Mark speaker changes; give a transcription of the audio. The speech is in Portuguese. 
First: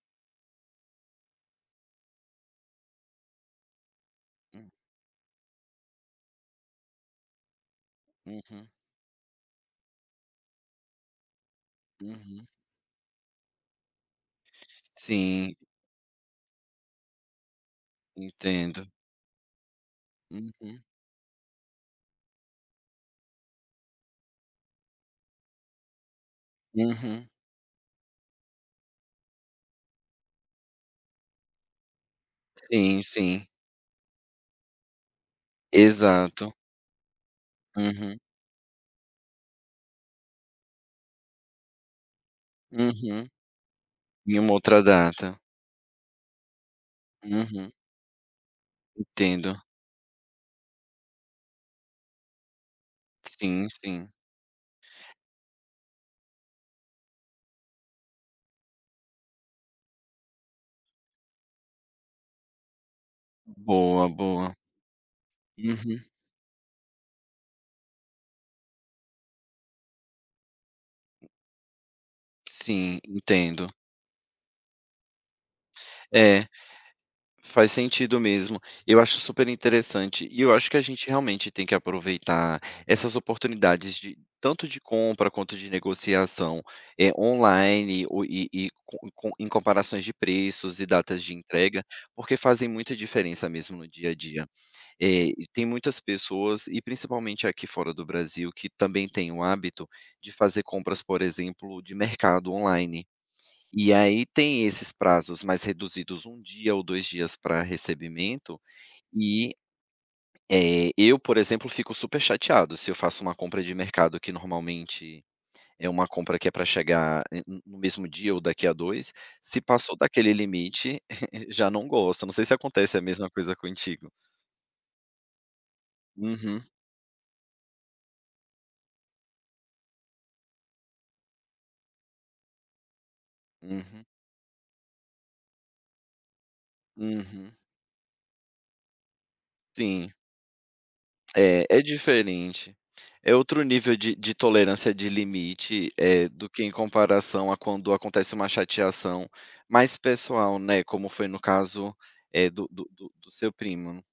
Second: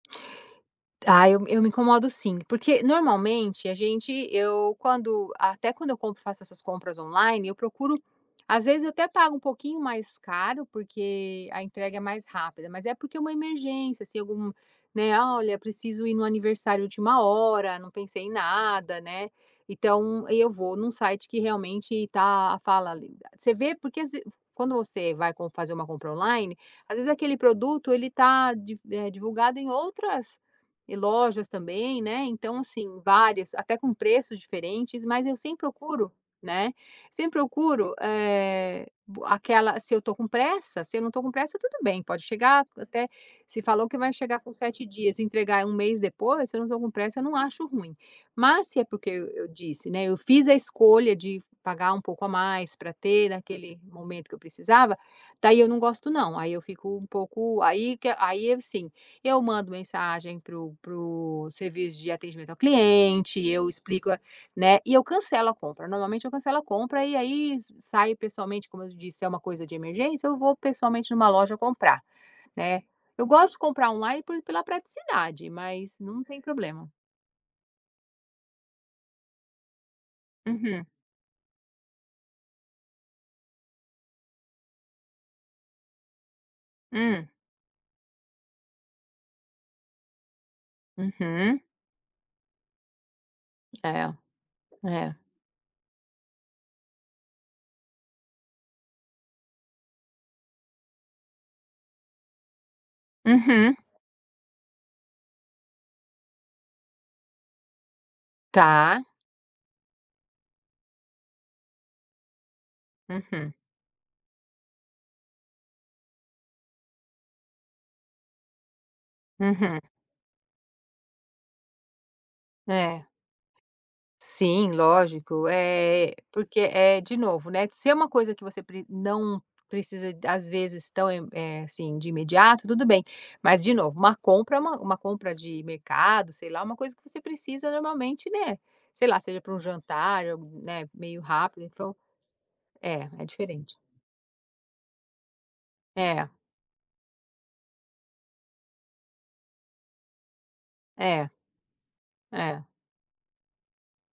Speaker 1: Ah, eu eu me incomodo sim, porque, normalmente, a gente
Speaker 2: Hum.
Speaker 1: eu quando até quando eu compro, faço essas compras online, eu procuro às
Speaker 2: Uhum.
Speaker 1: vezes até pago um pouquinho mais caro, porque a entrega é mais
Speaker 2: Uhum.
Speaker 1: rápida, mas é porque é uma emergência. Se algum, né:
Speaker 2: Sim.
Speaker 1: "Olha, preciso ir num aniversário última hora, não pensei em
Speaker 2: Entendo.
Speaker 1: nada", né. Então, aí eu vou
Speaker 2: Uhum.
Speaker 1: num site que, realmente, tá [unintelligible] você vê, porque às v quando você vai com fazer uma compra online, às vezes
Speaker 2: Uhum.
Speaker 1: aquele produto ele tá div eh, divulgado em outras e lojas também, né. Então, assim,
Speaker 2: Sim, sim.
Speaker 1: várias, até com preços diferentes, mas eu sempre procuro,
Speaker 2: Exato.
Speaker 1: né, sempre procuro,
Speaker 2: Uhum.
Speaker 1: eh, b aquela se eu tô com pressa. Se eu não tô com pressa, tudo bem, pode chegar até
Speaker 2: Uhum.
Speaker 1: se falou que vai
Speaker 2: Em
Speaker 1: chegar com
Speaker 2: uma outra
Speaker 1: 7 dias, e
Speaker 2: data.
Speaker 1: entregar 1 mês depois, se eu não tô com pressa, eu não acho
Speaker 2: Uhum.
Speaker 1: ruim. Mas, se é porque eu eu
Speaker 2: Entendo.
Speaker 1: disse, né, eu fiz a escolha de pagar um pouco a mais, pra ter
Speaker 2: Sim,
Speaker 1: naquele
Speaker 2: sim.
Speaker 1: momento que eu precisava, daí eu não gosto não. Aí eu fico um pouco aí que a aí, assim, eu mando mensagem para o para o serviço de atendimento ao cliente, eu
Speaker 2: Boa,
Speaker 1: explico a
Speaker 2: boa.
Speaker 1: né, e eu cancelo a compra.
Speaker 2: Uhum.
Speaker 1: Normalmente eu cancelo a compra, e aí s saio pessoalmente. Como eu te disse, se é uma coisa de emergência, eu vou pessoalmente numa loja comprar, né.
Speaker 2: Sim.
Speaker 1: Eu gosto de
Speaker 2: Entendo.
Speaker 1: comprar online por pela praticidade, mas não tem
Speaker 2: É.
Speaker 1: problema.
Speaker 2: Faz sentido mesmo. Eu acho super interessante, e eu acho que a
Speaker 1: Uhum.
Speaker 2: gente, realmente, tem que aproveitar essas oportunidades de tanto de compra, quanto de negociação, eh,
Speaker 1: Hum.
Speaker 2: online o e e co e co em comparações de preços e datas de
Speaker 1: Uhum.
Speaker 2: entrega, porque fazem muita diferença mesmo, no dia
Speaker 1: É.
Speaker 2: a dia.
Speaker 1: É.
Speaker 2: Eh, e tem muitas pessoas, e principalmente aqui, fora do Brasil, que também têm o hábito de fazer compras, por exemplo, de mercado, online.
Speaker 1: Uhum.
Speaker 2: E aí tem esses prazos mais reduzidos, 1 dia ou 2 dias pra recebimento
Speaker 1: Tá.
Speaker 2: e, eh, eu, por exemplo, fico super chateado se eu faço uma
Speaker 1: Uhum.
Speaker 2: compra de mercado, que normalmente é uma compra que é pra chegar n n no mesmo dia ou daqui há 2, se
Speaker 1: Uhum.
Speaker 2: passou daquele limite, já não gosto. Não sei se acontece
Speaker 1: É.
Speaker 2: a mesma coisa contigo.
Speaker 1: Sim, lógico. Eh, porque,
Speaker 2: Uhum.
Speaker 1: eh, de novo, né, se é uma coisa que você pr não precisa d às vezes, tão e eh, assim, de imediato, tudo bem. Mas, de novo,
Speaker 2: Uhum.
Speaker 1: uma compra é uma uma compra de mercado, sei lá, uma coisa que você
Speaker 2: Uhum.
Speaker 1: precisa, normalmente, né, sei lá, seja para um
Speaker 2: Sim.
Speaker 1: jantar ou, né, meio rápido,
Speaker 2: É, é
Speaker 1: então
Speaker 2: diferente.
Speaker 1: é, é
Speaker 2: É outro
Speaker 1: diferente.
Speaker 2: nível de de tolerância de limite, eh,
Speaker 1: É.
Speaker 2: do que em comparação a quando acontece uma chateação mais pessoal, né, como foi
Speaker 1: É.
Speaker 2: no caso, eh,
Speaker 1: É.
Speaker 2: do do do do seu primo, né.